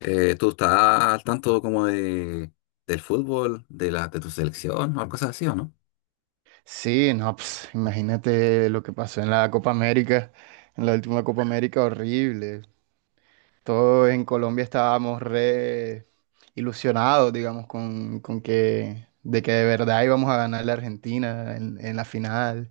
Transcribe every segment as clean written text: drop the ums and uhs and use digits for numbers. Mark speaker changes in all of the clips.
Speaker 1: ¿Tú estás al tanto como de, del fútbol, de la, de tu selección o cosas así o no?
Speaker 2: Sí, no, pues, imagínate lo que pasó en la Copa América, en la última Copa América, horrible. Todos en Colombia estábamos re ilusionados, digamos, con que de verdad íbamos a ganar la Argentina en la final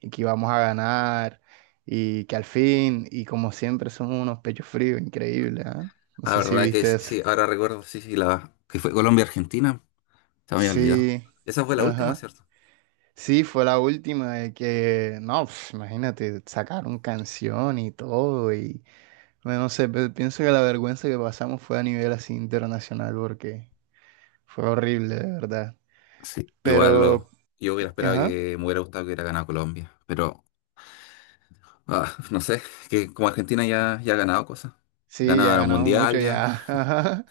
Speaker 2: y que íbamos a ganar y que al fin, y como siempre, somos unos pechos fríos, increíble, No
Speaker 1: La
Speaker 2: sé si
Speaker 1: verdad que
Speaker 2: viste
Speaker 1: sí,
Speaker 2: eso.
Speaker 1: sí, ahora recuerdo, sí, sí, la, que fue Colombia-Argentina, se me había olvidado.
Speaker 2: Sí,
Speaker 1: Esa fue la última,
Speaker 2: ajá.
Speaker 1: ¿cierto?
Speaker 2: Sí, fue la última de que, no, pf, imagínate, sacaron canción y todo y bueno, no sé, pienso que la vergüenza que pasamos fue a nivel así internacional porque fue horrible, de verdad.
Speaker 1: Sí, igual
Speaker 2: Pero,
Speaker 1: yo hubiera esperado
Speaker 2: ajá,
Speaker 1: que me hubiera gustado que hubiera ganado Colombia, pero ah, no sé, que como Argentina ya ha ganado cosas.
Speaker 2: sí, ya
Speaker 1: Ganaron
Speaker 2: ganamos
Speaker 1: Mundial
Speaker 2: mucho,
Speaker 1: ya.
Speaker 2: ya. ajá.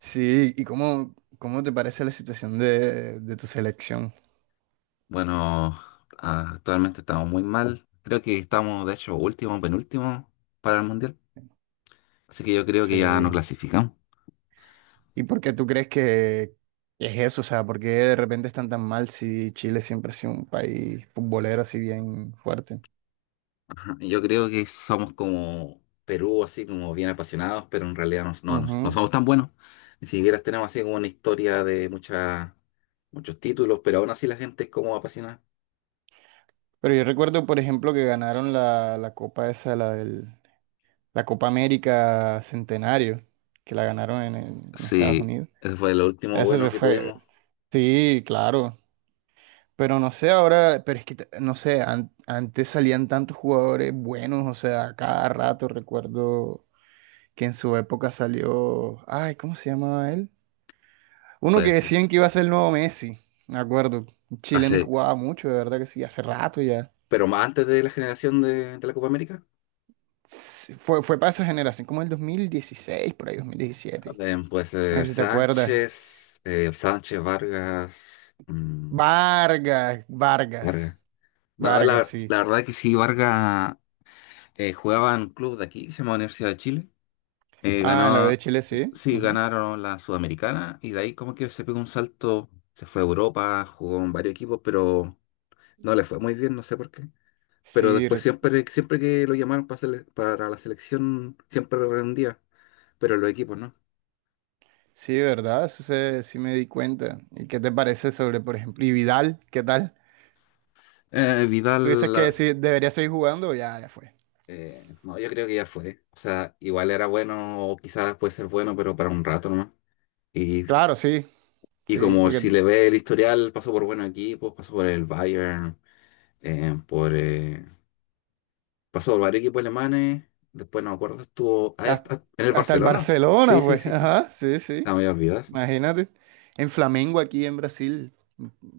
Speaker 2: Sí, ¿y cómo te parece la situación de tu selección?
Speaker 1: Bueno, actualmente estamos muy mal. Creo que estamos, de hecho, último, penúltimo para el Mundial. Así que yo creo que ya no
Speaker 2: Sí.
Speaker 1: clasificamos.
Speaker 2: ¿Y por qué tú crees que es eso? O sea, ¿por qué de repente están tan mal si Chile siempre ha sido un país futbolero así bien fuerte?
Speaker 1: Ajá, yo creo que somos como Perú, así como bien apasionados, pero en realidad no, no, no
Speaker 2: Ujú.
Speaker 1: somos tan buenos. Ni siquiera tenemos así como una historia de muchos títulos, pero aún así la gente es como apasionada.
Speaker 2: Pero yo recuerdo, por ejemplo, que ganaron la copa esa, la Copa América Centenario, que la ganaron en Estados
Speaker 1: Sí,
Speaker 2: Unidos.
Speaker 1: ese fue lo último bueno que
Speaker 2: Fue,
Speaker 1: tuvimos,
Speaker 2: sí, claro. Pero no sé ahora, pero es que, no sé, antes salían tantos jugadores buenos, o sea, a cada rato recuerdo que en su época salió, ay, ¿cómo se llamaba él? Uno que
Speaker 1: pues
Speaker 2: decían que iba a ser el nuevo Messi, me acuerdo. Un chileno y
Speaker 1: hace,
Speaker 2: jugaba mucho, de verdad que sí, hace rato ya.
Speaker 1: pero más antes de la generación de la Copa América.
Speaker 2: Sí, fue para esa generación, como el 2016, por ahí 2017.
Speaker 1: También puede
Speaker 2: No
Speaker 1: ser
Speaker 2: sé si te acuerdas.
Speaker 1: Sánchez, Sánchez Vargas,
Speaker 2: Vargas,
Speaker 1: Vargas. No,
Speaker 2: Vargas,
Speaker 1: la,
Speaker 2: sí.
Speaker 1: la verdad que sí, Vargas jugaba en un club de aquí, que se llama Universidad de Chile.
Speaker 2: Ah, en la U de
Speaker 1: Ganaba,
Speaker 2: Chile, sí.
Speaker 1: sí,
Speaker 2: ujú.
Speaker 1: ganaron la Sudamericana y de ahí como que se pegó un salto, se fue a Europa, jugó en varios equipos, pero no le fue muy bien, no sé por qué. Pero
Speaker 2: Sí,
Speaker 1: después
Speaker 2: r-
Speaker 1: siempre, siempre que lo llamaron para, para la selección, siempre rendía, pero los equipos no.
Speaker 2: sí, ¿verdad? Sí me di cuenta. ¿Y qué te parece sobre, por ejemplo, y Vidal? ¿Qué tal? ¿Tú dices
Speaker 1: Vidal, la,
Speaker 2: que sí, debería seguir jugando? Ya fue.
Speaker 1: No, yo creo que ya fue. O sea, igual era bueno, o quizás puede ser bueno, pero para un rato nomás. Y,
Speaker 2: Claro, sí,
Speaker 1: y
Speaker 2: sí,
Speaker 1: como
Speaker 2: porque
Speaker 1: si le ve el historial, pasó por buenos equipos, pasó por el Bayern, eh, por, eh, pasó por varios equipos alemanes. Después no me acuerdo, estuvo ah,
Speaker 2: Has-
Speaker 1: en el
Speaker 2: hasta el
Speaker 1: Barcelona.
Speaker 2: Barcelona,
Speaker 1: Sí, sí,
Speaker 2: pues.
Speaker 1: sí, sí.
Speaker 2: Ajá, sí,
Speaker 1: Ah, me
Speaker 2: sí.
Speaker 1: había olvidado eso.
Speaker 2: Imagínate. En Flamengo aquí en Brasil,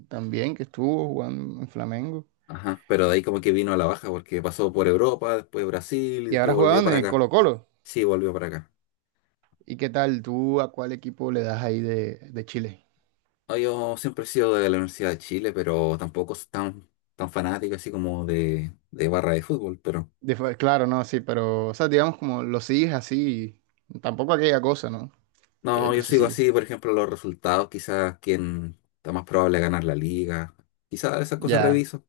Speaker 2: también que estuvo jugando en Flamengo.
Speaker 1: Ajá. Pero de ahí como que vino a la baja, porque pasó por Europa, después Brasil y
Speaker 2: Y
Speaker 1: después
Speaker 2: ahora
Speaker 1: volvió
Speaker 2: jugaban en
Speaker 1: para
Speaker 2: el
Speaker 1: acá.
Speaker 2: Colo-Colo.
Speaker 1: Sí, volvió para acá.
Speaker 2: ¿Y qué tal? ¿Tú a cuál equipo le das ahí de Chile?
Speaker 1: No, yo siempre he sido de la Universidad de Chile, pero tampoco es tan, tan fanático así como de barra de fútbol. Pero
Speaker 2: Claro, no, sí, pero, o sea, digamos como lo sigues así, tampoco aquella cosa, ¿no? Aquella
Speaker 1: no, yo
Speaker 2: cosa
Speaker 1: sigo
Speaker 2: así.
Speaker 1: así, por ejemplo, los resultados, quizás quién está más probable de ganar la liga. Quizás esas cosas
Speaker 2: Ya,
Speaker 1: reviso.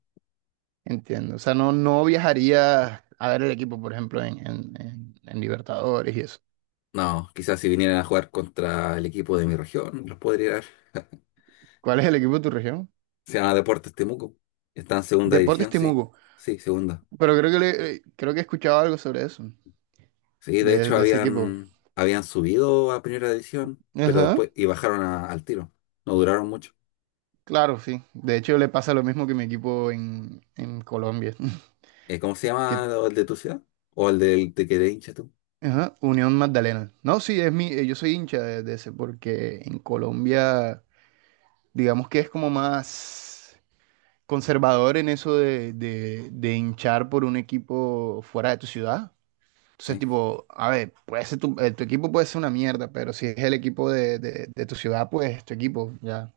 Speaker 2: entiendo. O sea, no, no viajarías a ver el equipo, por ejemplo, en Libertadores y eso.
Speaker 1: No, quizás si vinieran a jugar contra el equipo de mi región, los podría dar.
Speaker 2: ¿Cuál es el equipo de tu región?
Speaker 1: Se llama Deportes Temuco. Está en segunda
Speaker 2: Deportes
Speaker 1: división, sí.
Speaker 2: Temuco.
Speaker 1: Sí, segunda.
Speaker 2: Pero creo que, creo que he escuchado algo sobre eso,
Speaker 1: Sí, de hecho
Speaker 2: de ese equipo.
Speaker 1: habían subido a primera división, pero
Speaker 2: Ajá,
Speaker 1: después y bajaron al tiro. No duraron mucho.
Speaker 2: claro, sí. De hecho, le pasa lo mismo que mi equipo en Colombia,
Speaker 1: ¿Cómo se
Speaker 2: que
Speaker 1: llama el de tu ciudad? ¿O el del de que eres hincha tú?
Speaker 2: ajá, Unión Magdalena. No, sí, es mi, yo soy hincha de ese, porque en Colombia, digamos que es como más conservador en eso de hinchar por un equipo fuera de tu ciudad. Entonces,
Speaker 1: Sí.
Speaker 2: tipo, a ver, puede ser tu, tu equipo puede ser una mierda, pero si es el equipo de tu ciudad, pues es tu equipo, ya.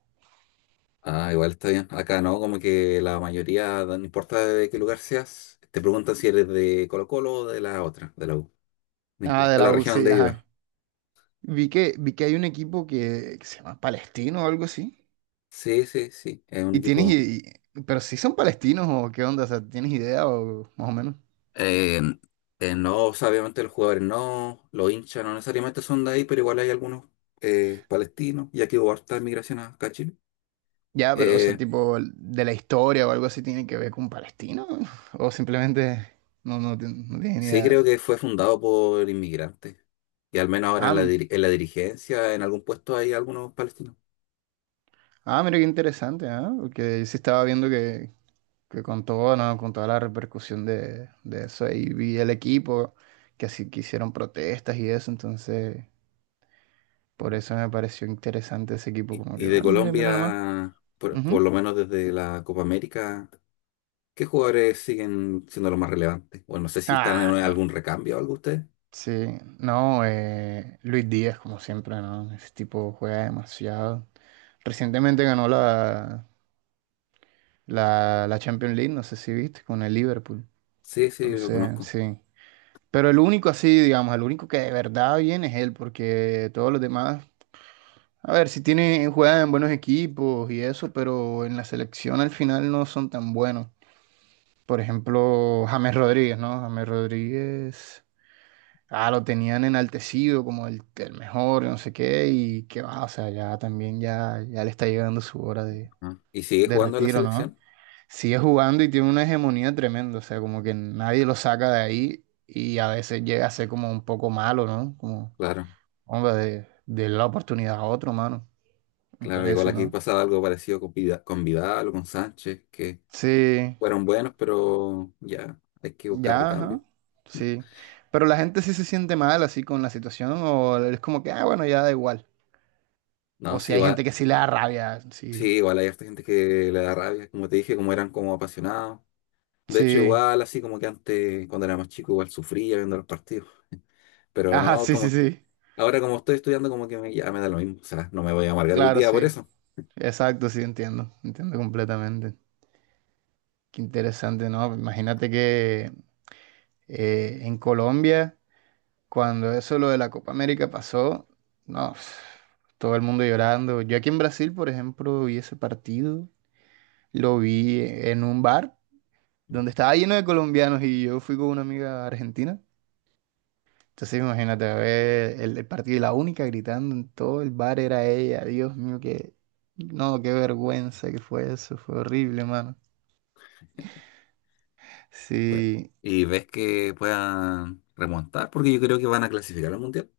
Speaker 1: Ah, igual está bien. Acá no, como que la mayoría, no importa de qué lugar seas, te preguntan si eres de Colo-Colo o de la otra, de la U. No
Speaker 2: Ah, de
Speaker 1: importa
Speaker 2: la
Speaker 1: la
Speaker 2: U,
Speaker 1: región
Speaker 2: sí,
Speaker 1: donde vivas.
Speaker 2: ajá. Vi que hay un equipo que se llama Palestino o algo así.
Speaker 1: Sí, sí, sí, es un
Speaker 2: Y tienes,
Speaker 1: equipo.
Speaker 2: i- pero si son palestinos o qué onda, o sea, ¿tienes idea o más o menos?
Speaker 1: Eh, no, o sea, obviamente los jugadores no, los hinchas no necesariamente son de ahí, pero igual hay algunos palestinos, ya que hubo harta migración acá a Chile.
Speaker 2: Ya, pero, o sea,
Speaker 1: Eh,
Speaker 2: tipo, de la historia o algo así tiene que ver con Palestino o simplemente no tienes ni
Speaker 1: sí,
Speaker 2: idea.
Speaker 1: creo que fue fundado por inmigrantes. Y al menos ahora
Speaker 2: Ah,
Speaker 1: en la,
Speaker 2: m-
Speaker 1: en la dirigencia, en algún puesto hay algunos palestinos.
Speaker 2: ah, mira qué interesante, ¿ah? Porque yo sí estaba viendo que con todo, ¿no? Con toda la repercusión de eso, ahí vi el equipo, que así que hicieron protestas y eso, entonces. Por eso
Speaker 1: Ujú.
Speaker 2: me pareció interesante ese equipo, como
Speaker 1: Y
Speaker 2: que,
Speaker 1: de
Speaker 2: bueno, mira, mira nomás.
Speaker 1: Colombia, por
Speaker 2: Ujú.
Speaker 1: lo menos desde la Copa América, ¿qué jugadores siguen siendo los más relevantes? Bueno, no sé si están en
Speaker 2: Ah, bueno.
Speaker 1: algún recambio o algo ustedes.
Speaker 2: Sí, no, Luis Díaz, como siempre, ¿no? Ese tipo juega demasiado. Recientemente ganó la Champions League, no sé si viste, con el Liverpool.
Speaker 1: Sí, sí, lo
Speaker 2: Entonces,
Speaker 1: conozco.
Speaker 2: sí. Pero el único así, digamos, el único que de verdad viene es él, porque todos los demás, a ver, si tiene, juegan en buenos equipos y eso, pero en la selección al final no son tan buenos. Por ejemplo, James Rodríguez, ¿no? James Rodríguez, ah, lo tenían enaltecido como el mejor, no sé qué, y qué va, o sea, ya también ya, ya le está llegando su hora
Speaker 1: Ah. ¿Y sigue
Speaker 2: de
Speaker 1: jugando en la
Speaker 2: retiro, ¿no?
Speaker 1: selección?
Speaker 2: Sigue jugando y tiene una hegemonía tremenda, o sea, como que nadie lo saca de ahí y a veces llega a ser como un poco malo, ¿no? Como,
Speaker 1: Claro,
Speaker 2: hombre, de la oportunidad a otro, mano, me
Speaker 1: claro. Igual
Speaker 2: parece,
Speaker 1: aquí
Speaker 2: ¿no?
Speaker 1: pasaba algo parecido con, con Vidal o con Sánchez, que
Speaker 2: Sí,
Speaker 1: fueron buenos, pero ya hay que buscar
Speaker 2: Ya, ajá,
Speaker 1: recambio.
Speaker 2: sí. Pero la gente sí se siente mal así con la situación o es como que, ah, bueno, ya da igual. O
Speaker 1: No,
Speaker 2: si hay gente que sí le da rabia, sí.
Speaker 1: sí, igual hay harta gente que le da rabia, como te dije, como eran como apasionados. De hecho,
Speaker 2: Sí.
Speaker 1: igual, así como que antes, cuando era más chico, igual sufría viendo los partidos. Pero
Speaker 2: Ajá,
Speaker 1: no,
Speaker 2: sí, sí,
Speaker 1: como
Speaker 2: sí.
Speaker 1: ahora como estoy estudiando, como que me, ya me da lo mismo. O sea, no me voy a amargar el
Speaker 2: Claro,
Speaker 1: día por
Speaker 2: sí.
Speaker 1: eso.
Speaker 2: Exacto, sí, entiendo. Entiendo completamente. Qué interesante, ¿no? Imagínate que en Colombia, cuando eso lo de la Copa América pasó, no, pf, todo el mundo llorando. Yo aquí en Brasil, por ejemplo, vi ese partido, lo vi en un bar, donde
Speaker 1: Ujú.
Speaker 2: estaba lleno de colombianos y yo fui con una amiga argentina. Entonces imagínate, a ver el partido y la única gritando en todo el bar era ella. Dios mío, qué, no, qué vergüenza que fue eso, fue horrible, mano.
Speaker 1: Bueno,
Speaker 2: Sí.
Speaker 1: y ves que puedan remontar, porque yo creo que van a clasificar al mundial.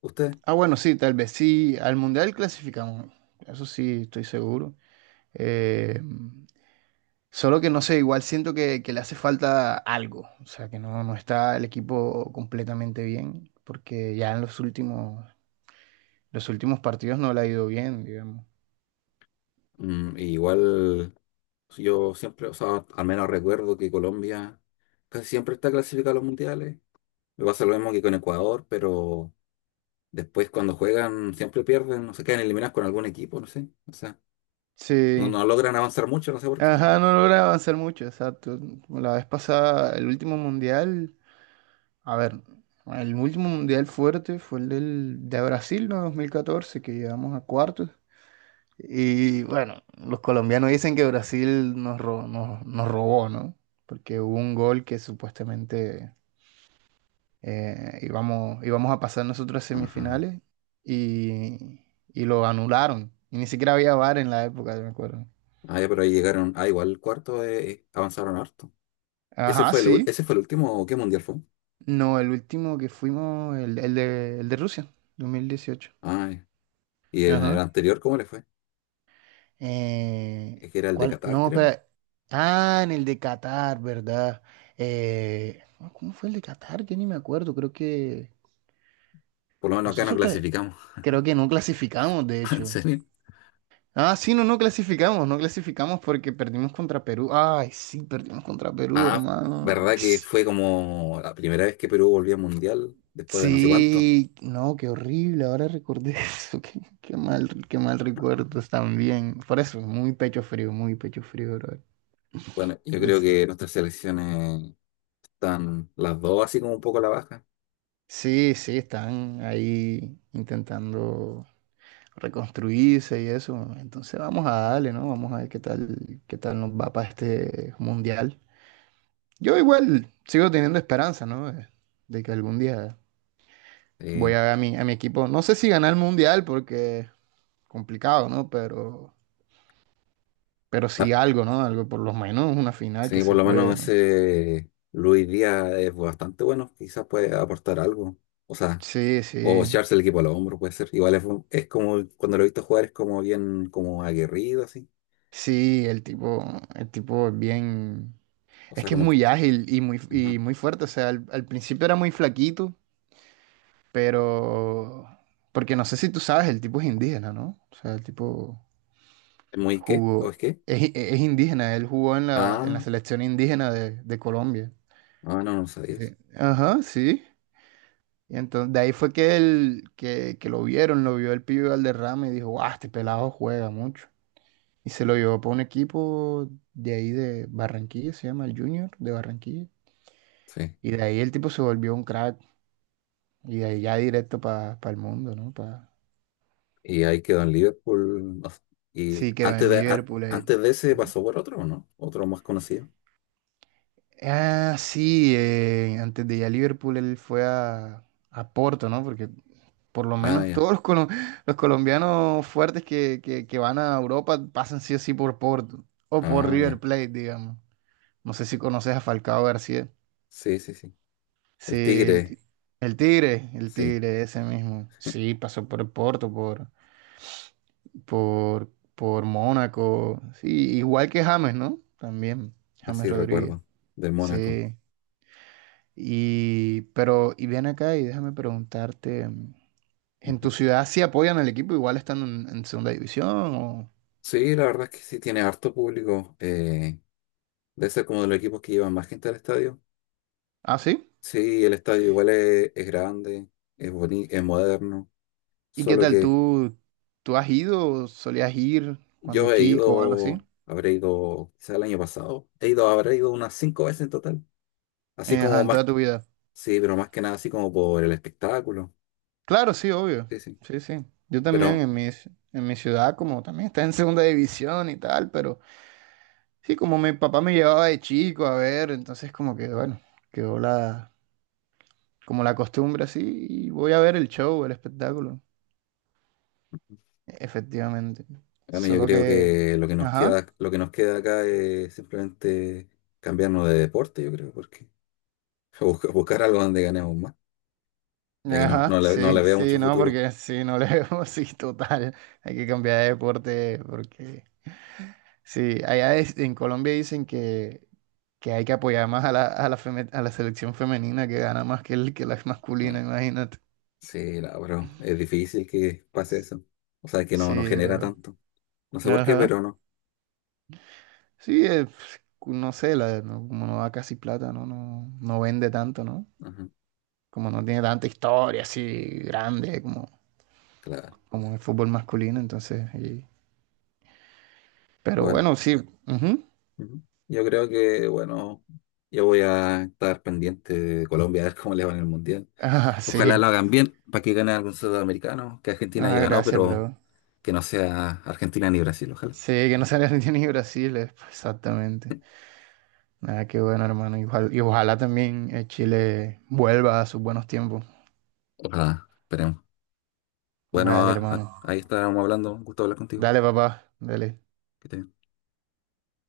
Speaker 1: Ustedes.
Speaker 2: Ah, bueno, sí, tal vez sí, al Mundial clasificamos, eso sí, estoy seguro. Eh, solo que no sé, igual siento que le hace falta algo, o sea, que no, no está el equipo completamente bien, porque ya en los últimos Los últimos partidos no le ha ido bien, digamos.
Speaker 1: Igual yo siempre, o sea, al menos recuerdo que Colombia casi siempre está clasificada a los mundiales. Me pasa lo mismo que con Ecuador, pero después cuando juegan siempre pierden, no se quedan eliminados con algún equipo, no sé. O sea, no,
Speaker 2: Sí.
Speaker 1: no logran avanzar mucho, no sé por qué.
Speaker 2: Ajá, no logra avanzar mucho, exacto. La vez pasada, el último mundial, a ver, el último mundial fuerte fue de Brasil, ¿no? 2014, que llegamos a cuartos. Y bueno, los colombianos dicen que Brasil nos, nos robó, ¿no? Porque hubo un gol que supuestamente íbamos a pasar nosotros a
Speaker 1: Ajá.
Speaker 2: semifinales y, y lo anularon. Y ni siquiera había VAR en la época, me acuerdo.
Speaker 1: Ah, ya, pero ahí llegaron, ah, igual el cuarto avanzaron harto. ¿Ese
Speaker 2: Ajá,
Speaker 1: fue el,
Speaker 2: sí.
Speaker 1: ese fue el último, qué mundial fue?
Speaker 2: No, el último que fuimos, el de Rusia, 2018.
Speaker 1: Ah, ya. ¿Y en el
Speaker 2: Ajá.
Speaker 1: anterior cómo le fue? Es que era el de
Speaker 2: ¿Cuál?
Speaker 1: Qatar,
Speaker 2: No,
Speaker 1: creo.
Speaker 2: espera. Ah, en el de Qatar, ¿verdad? Ah, ¿cómo fue el de Qatar? Yo ni me acuerdo. Creo que
Speaker 1: Por lo menos acá no
Speaker 2: nosotros cre-
Speaker 1: clasificamos.
Speaker 2: creo que no clasificamos, de
Speaker 1: ¿En
Speaker 2: hecho.
Speaker 1: serio?
Speaker 2: Ah, sí, no, no clasificamos, no clasificamos porque perdimos contra Perú. Ay, sí, perdimos contra Perú,
Speaker 1: Ah,
Speaker 2: hermano.
Speaker 1: ¿verdad que
Speaker 2: Yes.
Speaker 1: fue como la primera vez que Perú volvió al Mundial después de no sé cuánto?
Speaker 2: Sí, no, qué horrible, ahora recordé eso, qué, qué mal recuerdos también. Por eso, muy pecho frío, bro.
Speaker 1: Bueno, yo
Speaker 2: En
Speaker 1: creo
Speaker 2: se-
Speaker 1: que nuestras selecciones están las dos así como un poco a la baja.
Speaker 2: Sí, sí, están ahí intentando reconstruirse y eso. Entonces vamos a darle, ¿no? Vamos a ver qué tal nos va para este mundial. Yo igual sigo teniendo esperanza, ¿no? De que algún día voy
Speaker 1: Eh,
Speaker 2: a ver a mi equipo. No sé si ganar el mundial porque complicado, ¿no? Pero
Speaker 1: ah,
Speaker 2: sí algo, ¿no? Algo, por lo menos una final que
Speaker 1: sí,
Speaker 2: se
Speaker 1: por lo menos
Speaker 2: juegue, ¿no?
Speaker 1: ese Luis Díaz es bastante bueno, quizás puede aportar algo. O sea,
Speaker 2: Sí,
Speaker 1: o
Speaker 2: sí.
Speaker 1: echarse el equipo al hombro puede ser. Igual es como, cuando lo he visto jugar es como bien como aguerrido así.
Speaker 2: Sí, el tipo es bien.
Speaker 1: O
Speaker 2: Es
Speaker 1: sea,
Speaker 2: que es
Speaker 1: como que...
Speaker 2: muy ágil
Speaker 1: ajá.
Speaker 2: y muy fuerte. O sea, al principio era muy flaquito, pero. Porque no sé si tú sabes, el tipo es indígena, ¿no? O sea, el tipo
Speaker 1: ¿Es muy qué? ¿O
Speaker 2: jugó.
Speaker 1: es qué?
Speaker 2: Es, es indígena, él jugó en la
Speaker 1: Ah,
Speaker 2: selección indígena de Colombia.
Speaker 1: ah, no, no sabía eso.
Speaker 2: Sí. Ajá, sí. Y entonces de ahí fue que él, que lo vieron, lo vio el pibe Valderrama y dijo, guau, este pelado juega mucho. Y se lo llevó para un equipo de ahí de Barranquilla, se llama el Junior de Barranquilla.
Speaker 1: Sí.
Speaker 2: Y de ahí el tipo se volvió un crack. Y de ahí ya directo para el mundo, ¿no? Pa...
Speaker 1: Y ahí quedó en Liverpool, no sé. Y
Speaker 2: Sí, quedó
Speaker 1: antes
Speaker 2: en
Speaker 1: de,
Speaker 2: Liverpool. Él.
Speaker 1: antes de ese
Speaker 2: Ujú.
Speaker 1: pasó por otro, ¿o no? Otro más conocido.
Speaker 2: Ah, sí, antes de ir a Liverpool él fue a Porto, ¿no? Porque por lo
Speaker 1: Ah,
Speaker 2: menos
Speaker 1: ya.
Speaker 2: todos los, los colombianos fuertes que van a Europa pasan sí o sí por Porto. O por
Speaker 1: Ah,
Speaker 2: River
Speaker 1: ya.
Speaker 2: Plate, digamos. No sé si conoces a Falcao García.
Speaker 1: Sí, sí, sí.
Speaker 2: Sí,
Speaker 1: El
Speaker 2: el,
Speaker 1: Tigre,
Speaker 2: el
Speaker 1: sí.
Speaker 2: Tigre, ese mismo. Sí, pasó por el Porto, por, por Mónaco. Sí, igual que James, ¿no? También, James
Speaker 1: Así
Speaker 2: Rodríguez.
Speaker 1: recuerdo. Del Mónaco.
Speaker 2: Sí. Y, pero, y ven acá y déjame preguntarte, mm, ¿en tu
Speaker 1: Ujú.
Speaker 2: ciudad sí apoyan al equipo? Igual están en segunda división o...
Speaker 1: Sí, la verdad es que sí tiene harto público. Debe ser como de los equipos que llevan más gente al estadio.
Speaker 2: Ah, sí.
Speaker 1: Sí, el estadio igual es grande, es bonito, es moderno.
Speaker 2: ¿Y qué
Speaker 1: Solo
Speaker 2: tal?
Speaker 1: que
Speaker 2: ¿Tú has ido o solías ir cuando
Speaker 1: yo he
Speaker 2: chico o algo así?
Speaker 1: ido, habré ido, quizá el año pasado, he ido, habré ido unas 5 veces en total. Así
Speaker 2: Ajá,
Speaker 1: como
Speaker 2: en
Speaker 1: más
Speaker 2: toda tu vida.
Speaker 1: sí, pero más que nada así como por el espectáculo.
Speaker 2: Claro, sí, obvio.
Speaker 1: Sí, sí.
Speaker 2: Sí, sí. Yo también
Speaker 1: Pero
Speaker 2: en mi, en mi ciudad, como también está en segunda división y tal, pero sí, como mi papá me llevaba de chico a ver, entonces como que, bueno, quedó la, como la costumbre así y voy a ver el show, el espectáculo, efectivamente.
Speaker 1: bueno, yo
Speaker 2: Solo
Speaker 1: creo
Speaker 2: que,
Speaker 1: que lo que nos
Speaker 2: ajá,
Speaker 1: queda, lo que nos queda acá es simplemente cambiarnos de deporte, yo creo, porque buscar algo donde ganemos más, ya que no,
Speaker 2: ajá,
Speaker 1: no le, no le
Speaker 2: sí,
Speaker 1: veo mucho
Speaker 2: sí, no,
Speaker 1: futuro.
Speaker 2: porque sí, no le veo así total. Hay que cambiar de deporte porque... Sí, allá en Colombia dicen que hay que apoyar más a la, a la selección femenina que gana más que, que la masculina,
Speaker 1: Ah,
Speaker 2: imagínate.
Speaker 1: sí, la, pero es difícil que pase eso. O sea, que no, no
Speaker 2: Sí,
Speaker 1: genera
Speaker 2: bro.
Speaker 1: tanto. No sé por qué,
Speaker 2: Ajá.
Speaker 1: pero no.
Speaker 2: Sí, pf, no sé, la, como no da casi plata, ¿no? No, no vende tanto, ¿no?
Speaker 1: Ajá,
Speaker 2: Como no tiene tanta historia así grande como,
Speaker 1: claro.
Speaker 2: como el fútbol masculino, entonces. Y- Pero
Speaker 1: Bueno,
Speaker 2: bueno, sí. ujú.
Speaker 1: ujú. Yo creo que, bueno, yo voy a estar pendiente de Colombia a ver cómo le va en el Mundial.
Speaker 2: Ah,
Speaker 1: Ojalá lo
Speaker 2: sí.
Speaker 1: hagan bien para que gane algún sudamericano, que Argentina ya
Speaker 2: Ah,
Speaker 1: ganó,
Speaker 2: gracias,
Speaker 1: pero
Speaker 2: bro.
Speaker 1: que no sea Argentina ni Brasil, ojalá.
Speaker 2: Sí, que no sale Argentina ni Brasil, exactamente. Ah, qué bueno, hermano. Y ojalá también Chile vuelva a sus buenos tiempos.
Speaker 1: Ojalá, esperemos. Bueno,
Speaker 2: Vale, hermano.
Speaker 1: ahí estábamos hablando. Un gusto hablar contigo.
Speaker 2: Dale, papá. Dale.
Speaker 1: Que te